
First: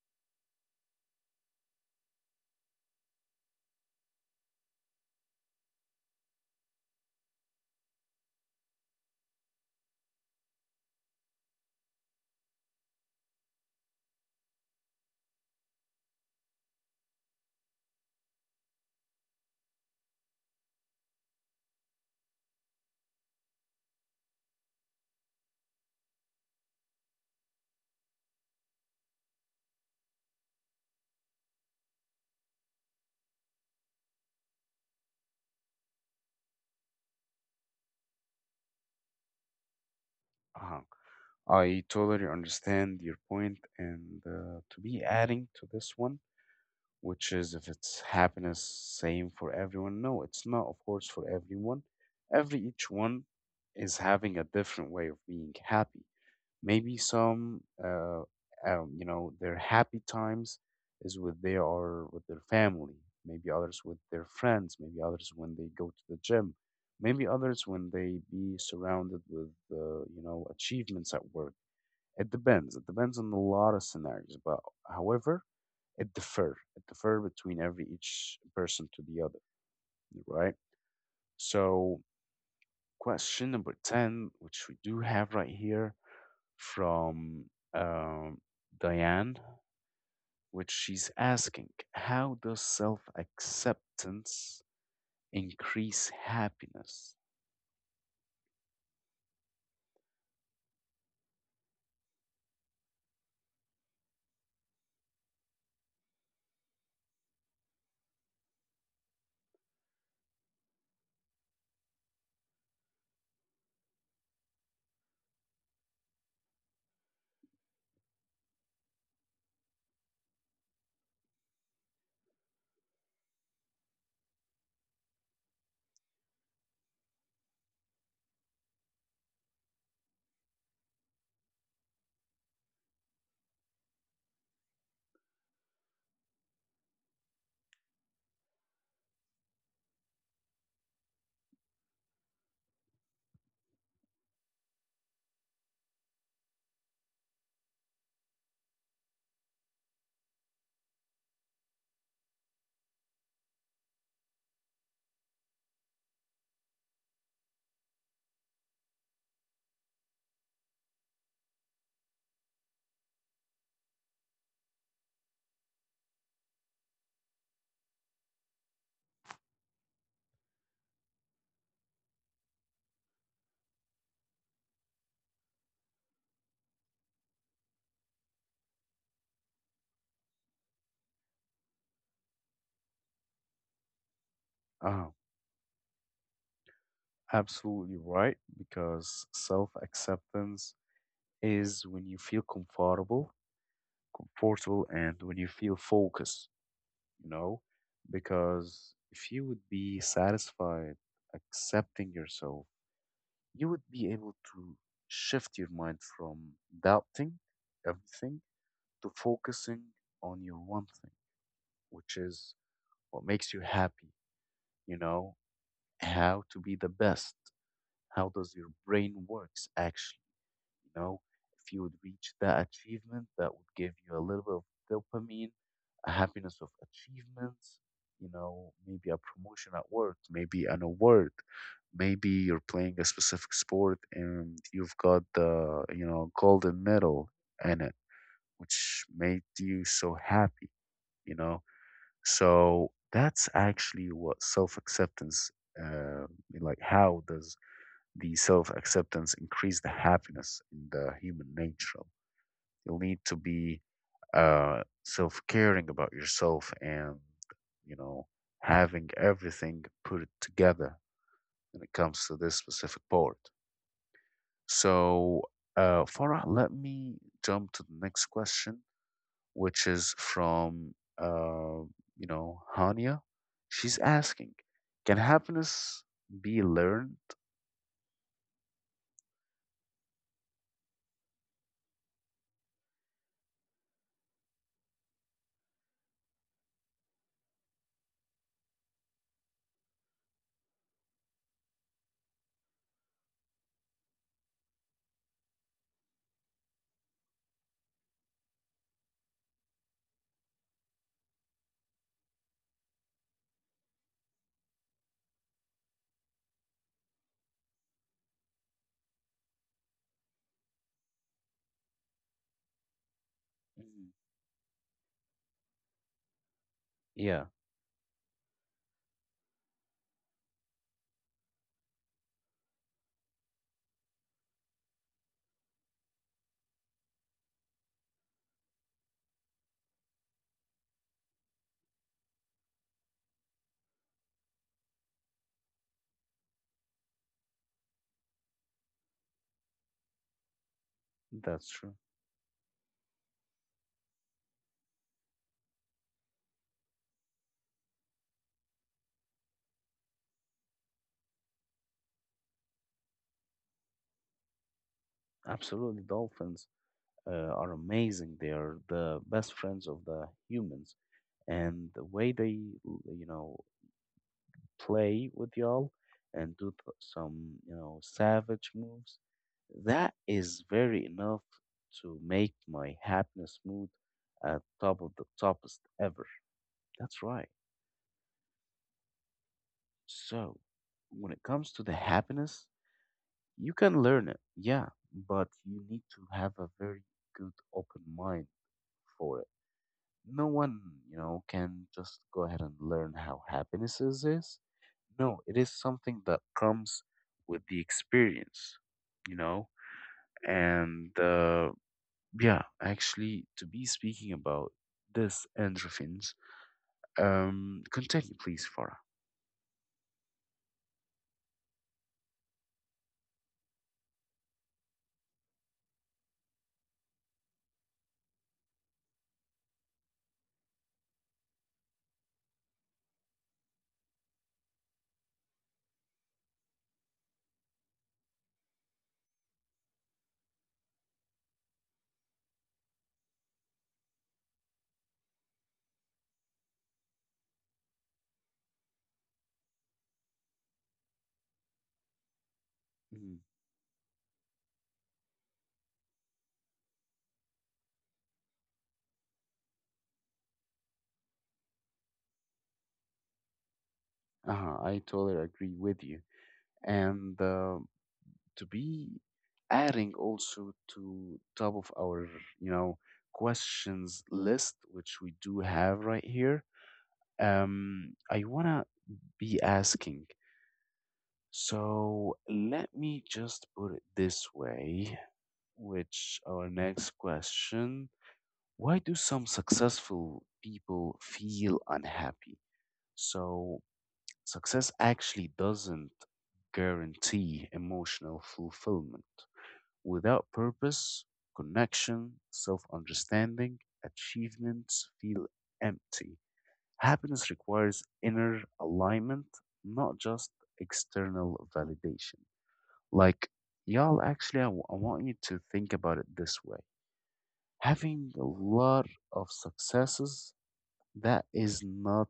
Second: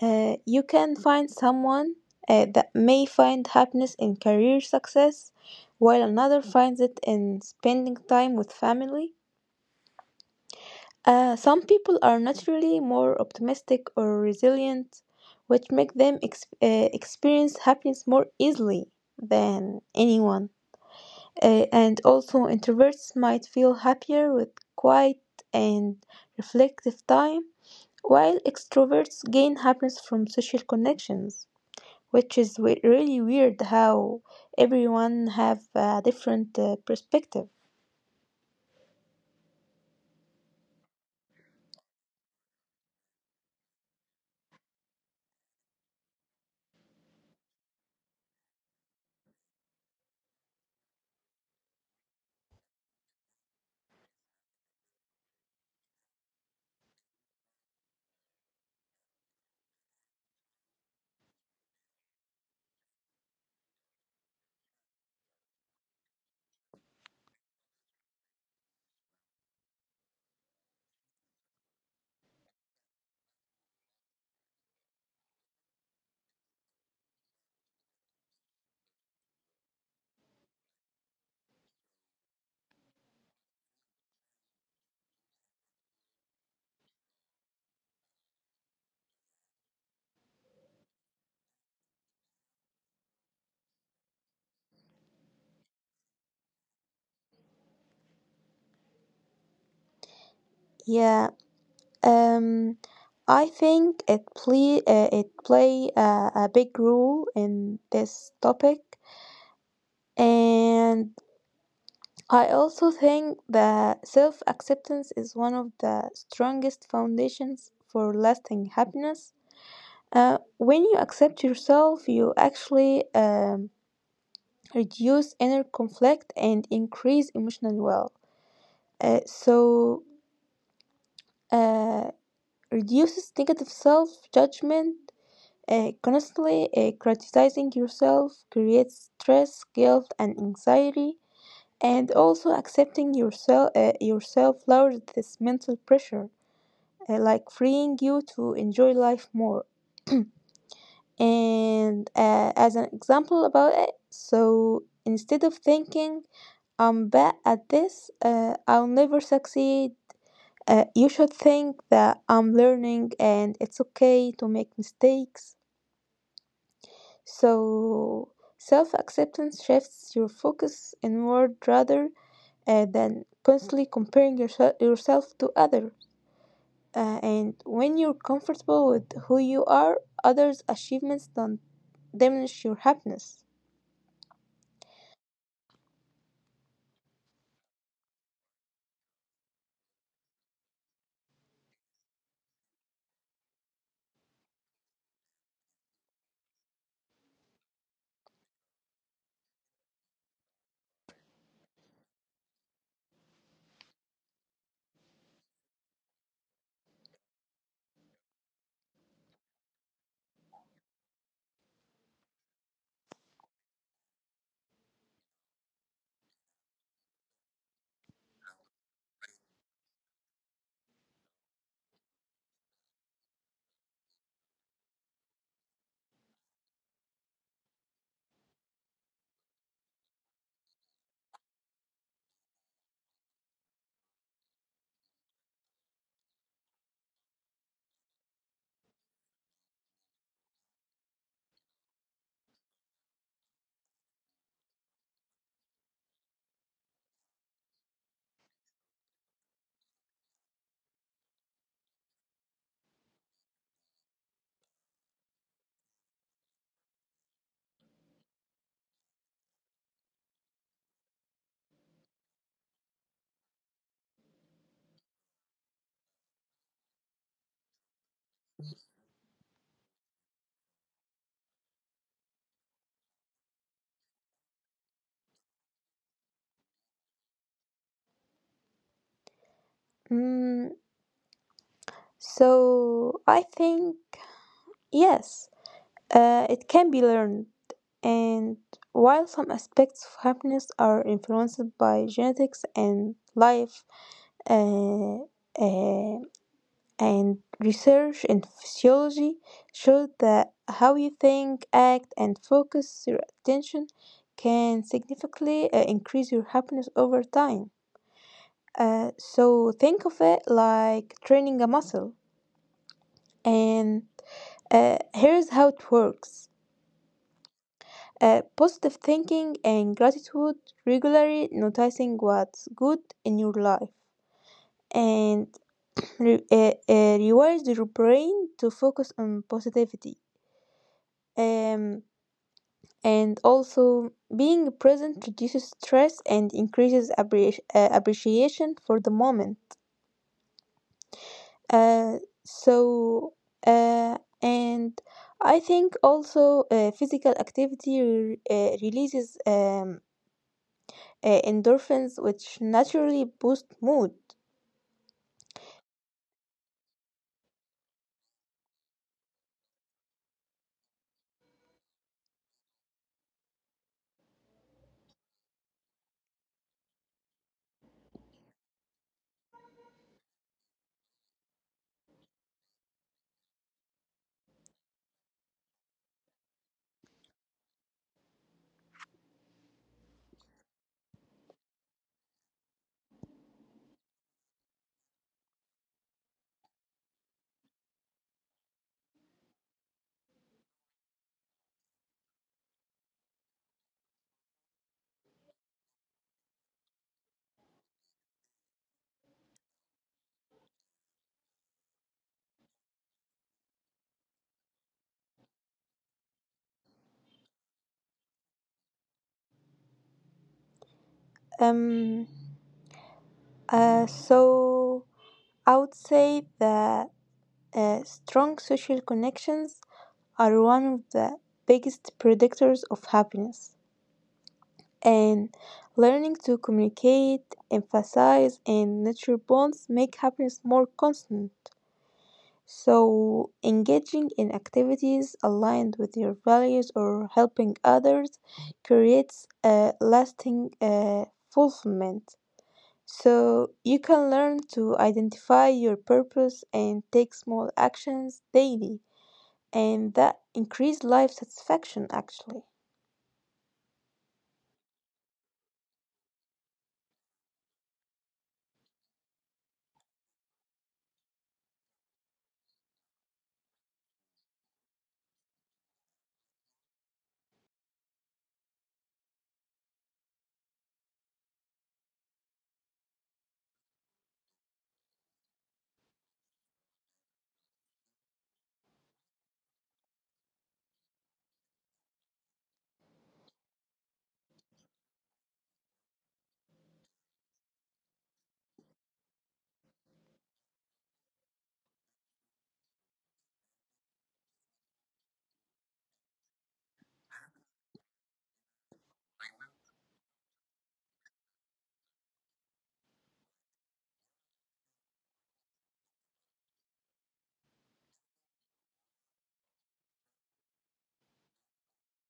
[SPEAKER 2] you can find someone that may find happiness in career success, while another finds it in spending time with family. Some people are naturally more optimistic or resilient, which make them experience happiness more easily than anyone. And also, introverts might feel happier with quiet and reflective time, while extroverts gain happiness from social connections, which is really weird how everyone have a different perspective.
[SPEAKER 1] Uh-huh. I totally understand your point, and to be adding to this one, which is if it's happiness same for everyone. No, it's not, of course, for everyone. Every each one is having a different way of being happy. Maybe some, you know, their happy times is with they are with their family. Maybe others with their friends. Maybe others when they go to the gym. Maybe others when they be surrounded with, you know, achievements at work. It depends. It depends on a lot of scenarios. But however, it differ. It differ between every each person to the other, right? So question number 10, which we do have right here from um, Diane, which she's asking, how does self acceptance increase happiness?
[SPEAKER 2] Yeah, um, I think it play a big role in this topic, and I also think that self acceptance is one of the strongest foundations for lasting happiness. When you accept yourself, you actually reduce inner conflict and increase emotional well. So, uh, reduces negative self judgment. Constantly criticizing yourself creates stress, guilt, and anxiety. And also accepting yourself lowers this mental pressure, like freeing you to enjoy life more. and As an example about it, so instead of thinking I'm bad at this, I'll never succeed, you should think that I'm learning and it's okay to make mistakes. So self-acceptance shifts your focus inward rather than constantly comparing yourself to others. And when you're comfortable with who you are, others' achievements don't diminish your happiness.
[SPEAKER 1] Oh, absolutely right, because self acceptance is when you feel comfortable, comfortable, and when you feel focused, you know, because if you would be satisfied accepting yourself, you would be able to shift your mind from doubting everything to focusing on your one thing, which is what makes you happy, you know, how to be the best, how does your brain works actually, you know, if you would reach that achievement, that would give you a little bit of dopamine, a happiness of achievements, you know, maybe a promotion at work, maybe an award, maybe you're playing a specific sport and you've got the, you know, golden medal in it, which made you so happy, you know. So that's actually what self acceptance, uh, like how does the self acceptance increase the happiness in the human nature? You'll need to be self caring about yourself and, you know, having everything put it together when it comes to this specific part. So, Farah, let me jump to the next question, which is from uh, you know, Hania. She's asking, "Can happiness be learned?"
[SPEAKER 2] Mm, so I think, yes, it can be learned. And while some aspects of happiness are influenced by genetics and life, uh, uh, and research in physiology showed that how you think, act, and focus your attention can significantly increase your happiness over time. So think of it like training a muscle. And
[SPEAKER 1] Mhm.
[SPEAKER 2] here's how it works.
[SPEAKER 1] Yeah,
[SPEAKER 2] Positive thinking and gratitude, regularly noticing what's good in your life, and rewards your brain to focus on positivity. Um, and also being present reduces stress and increases appreciation for the moment.
[SPEAKER 1] that's true.
[SPEAKER 2] Uh, so uh, and I think also physical activity releases endorphins which naturally boost mood.
[SPEAKER 1] Absolutely, dolphins are amazing. They are the best friends of the humans, and the way they, you know, play with y'all and do some, you know, savage moves, that is very enough to make my happiness mood at top of the toppest ever. That's right. So, when it comes to the happiness, you can learn it, yeah, but you need to have a very good open mind for it. No one, you know, can just go ahead and learn how happiness is, is. No, it is something that comes with the experience, you know? And yeah, actually, to be speaking about this endorphins, continue, please, Farah.
[SPEAKER 2] Um, uh, so I would say that strong social connections are one of the biggest predictors of happiness, and learning to communicate, emphasize, and nurture bonds make happiness more constant. So, engaging in activities aligned with your values or helping others creates a lasting fulfillment.
[SPEAKER 1] Mm.
[SPEAKER 2] So, you can learn to identify your purpose and take small actions daily, and that increase life satisfaction actually.
[SPEAKER 1] Uh-huh, I totally agree with you. And to be adding also to top of our, you know, questions list which we do have right here, I want to be asking, so let me just put it this way, which our next question, why do some successful people feel unhappy? So success actually doesn't guarantee emotional fulfillment. Without purpose, connection, self understanding, achievements feel empty. Happiness requires inner alignment, not just external validation. Like, y'all, actually, I want you to think about it this way, having a lot of successes, that is not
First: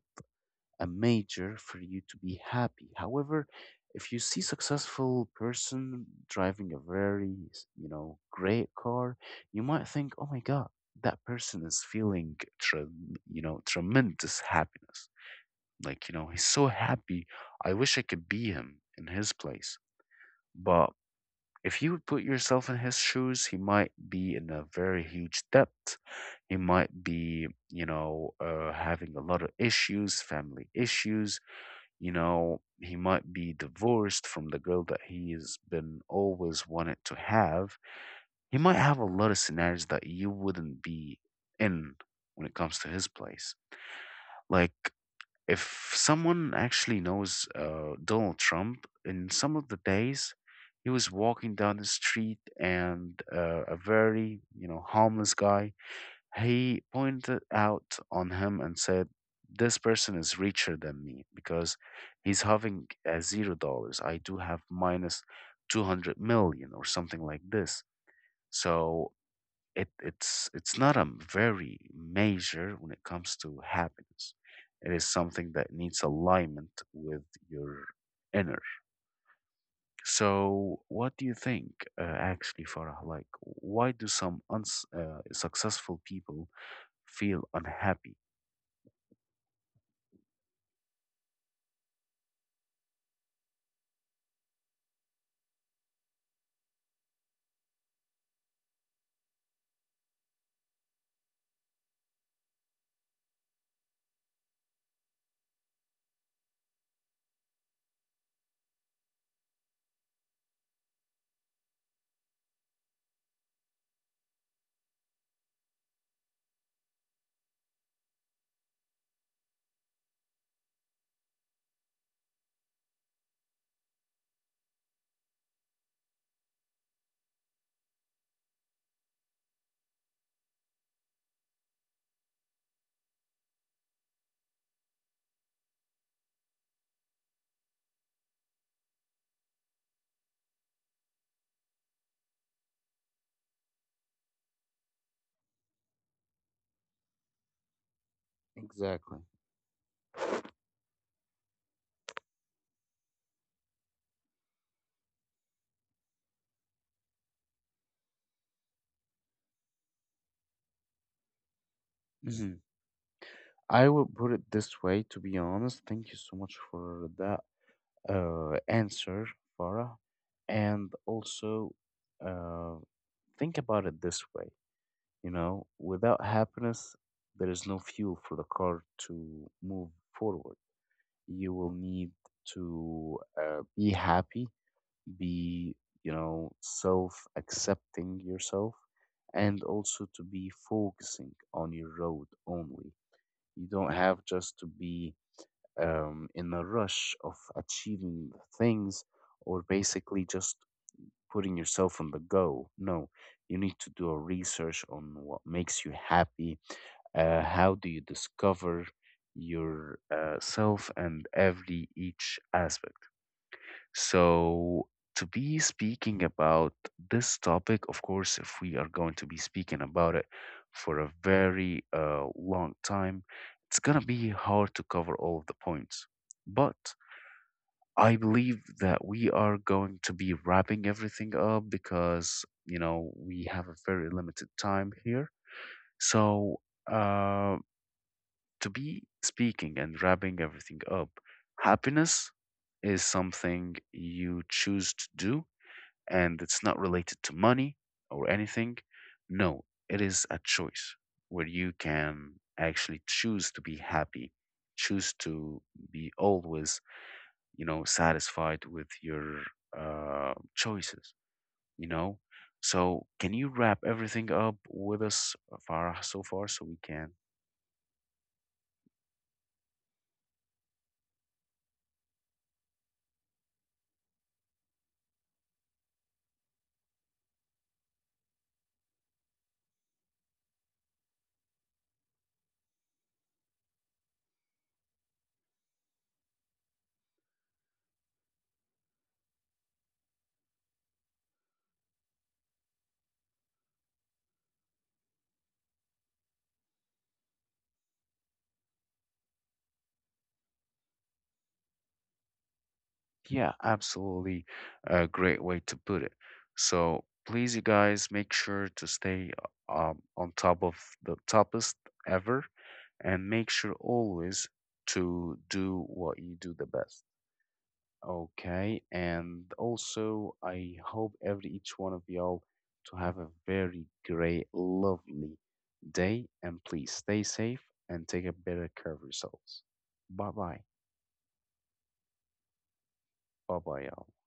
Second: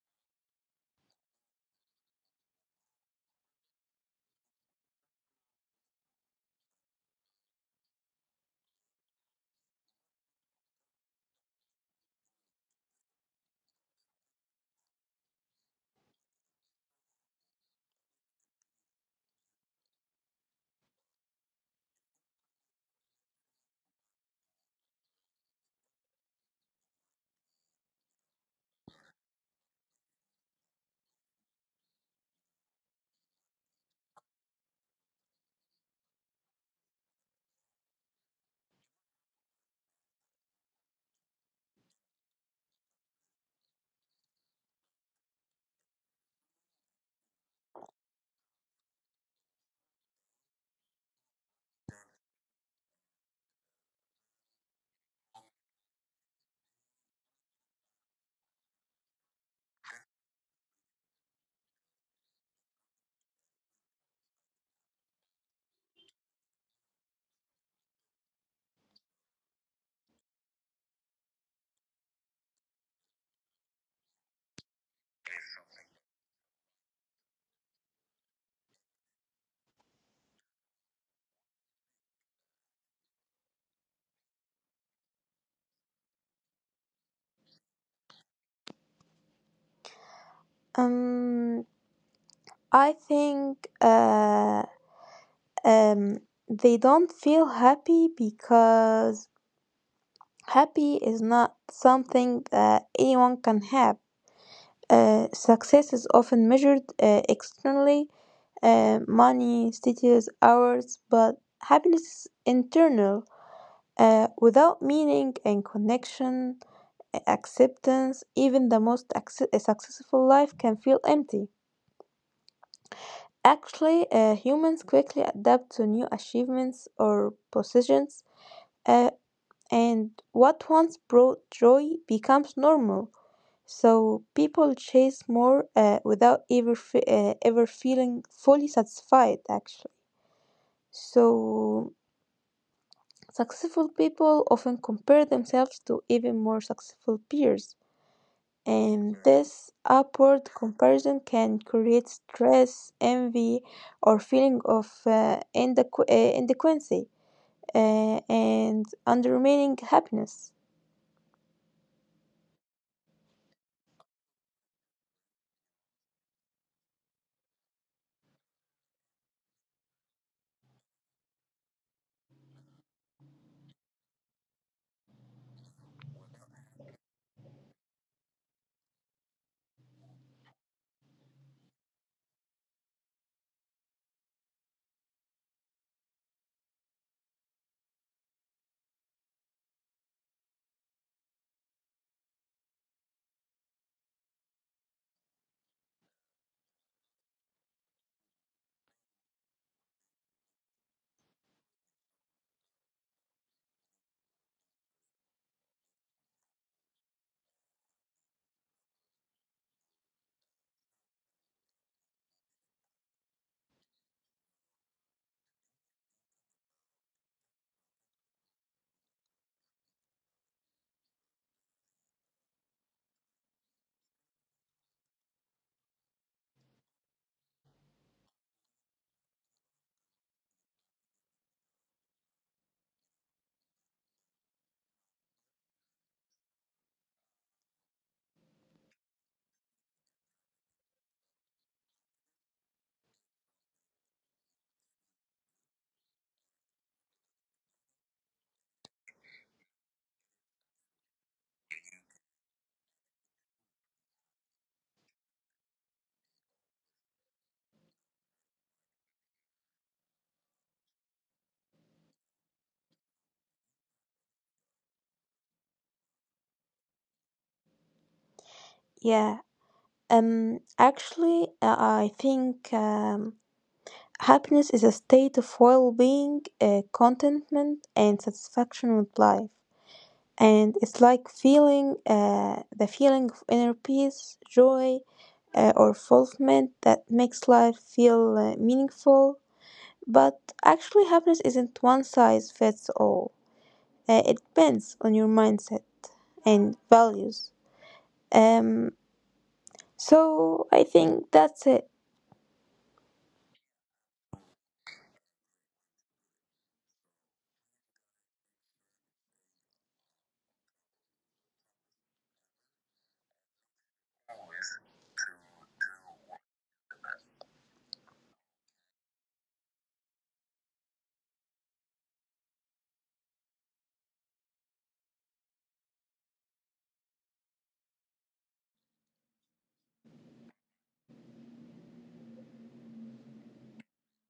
[SPEAKER 1] a major for you to be happy. However, if you see successful person driving a very, you know, great car, you might think, "Oh my God, that person is feeling, trem you know, tremendous happiness. Like, you know, he's so happy. I wish I could be him in his place." But if you would put yourself in his shoes, he might be in a very huge debt. He might be, you know, having a lot of issues, family issues, you know, he might be divorced from the girl that he has been always wanted to have. He might have a lot of scenarios that you wouldn't be in when it comes to his place. Like, if someone actually knows Donald Trump, in some of the days, he was walking down the street and a very, you know, harmless guy, he pointed out on him and said, this person is richer than me because he's having $0. I do have minus 200 million or something like this. So it's not a very major when it comes to happiness. It is something that needs alignment with your inner. So, what do you think, actually, Farah? Like, why do some successful people feel unhappy?
[SPEAKER 2] Um, I think um, they don't feel happy because happy is not something that anyone can have. Success is often measured externally, money, status, hours, but happiness is internal, without meaning and connection, acceptance, even the most successful life can feel empty. Actually, humans quickly adapt to new achievements or positions. Uh, And what once brought joy becomes normal, so people chase more without ever feeling fully satisfied, actually. So successful people often compare themselves to even more successful peers, and
[SPEAKER 1] Exactly.
[SPEAKER 2] this upward comparison can create stress, envy, or feeling of inadequacy, and undermining happiness.
[SPEAKER 1] Mhm. I will put it this way, to be honest. Thank you so much for that answer, Farah. And also, uh, think about it this way, you know, without happiness, there is no fuel for the car to move forward. You will need to be happy, be, you know, self accepting yourself, and also to be focusing on your road only. You don't have just to be in a rush of achieving things or basically just putting yourself on the go. No, you need to do a research on what makes you happy. How do you discover your self and every each aspect? So to be speaking about this topic, of course, if we are going to be speaking about it for a very long time, it's gonna be hard to cover all of the points. But I believe that we are going to be wrapping everything up because, you know, we have a very limited time here. So, uh, to be speaking and wrapping everything up, happiness is something you choose to do, and it's not related to money or anything. No, it is a choice where you can actually choose to be happy, choose to be always, you know, satisfied with your choices, you know. So can you wrap everything up with us, Farah, so far, so we can?
[SPEAKER 2] Yeah. Actually, I think happiness is a state of well being, contentment, and satisfaction with life. And it's like feeling the feeling of inner peace, joy, or fulfillment that makes life feel meaningful. But actually, happiness isn't one size fits all, it depends on your mindset and values. Um, so I think that's it.
[SPEAKER 1] Yeah, absolutely, a great way to put it. So please, you guys, make sure to stay on top of the toppest ever and make sure always to do what you do the best. Okay, and also I hope every each one of y'all to have a very great, lovely day, and please stay safe and take a better care of yourselves. Bye bye, bye bye, y'all.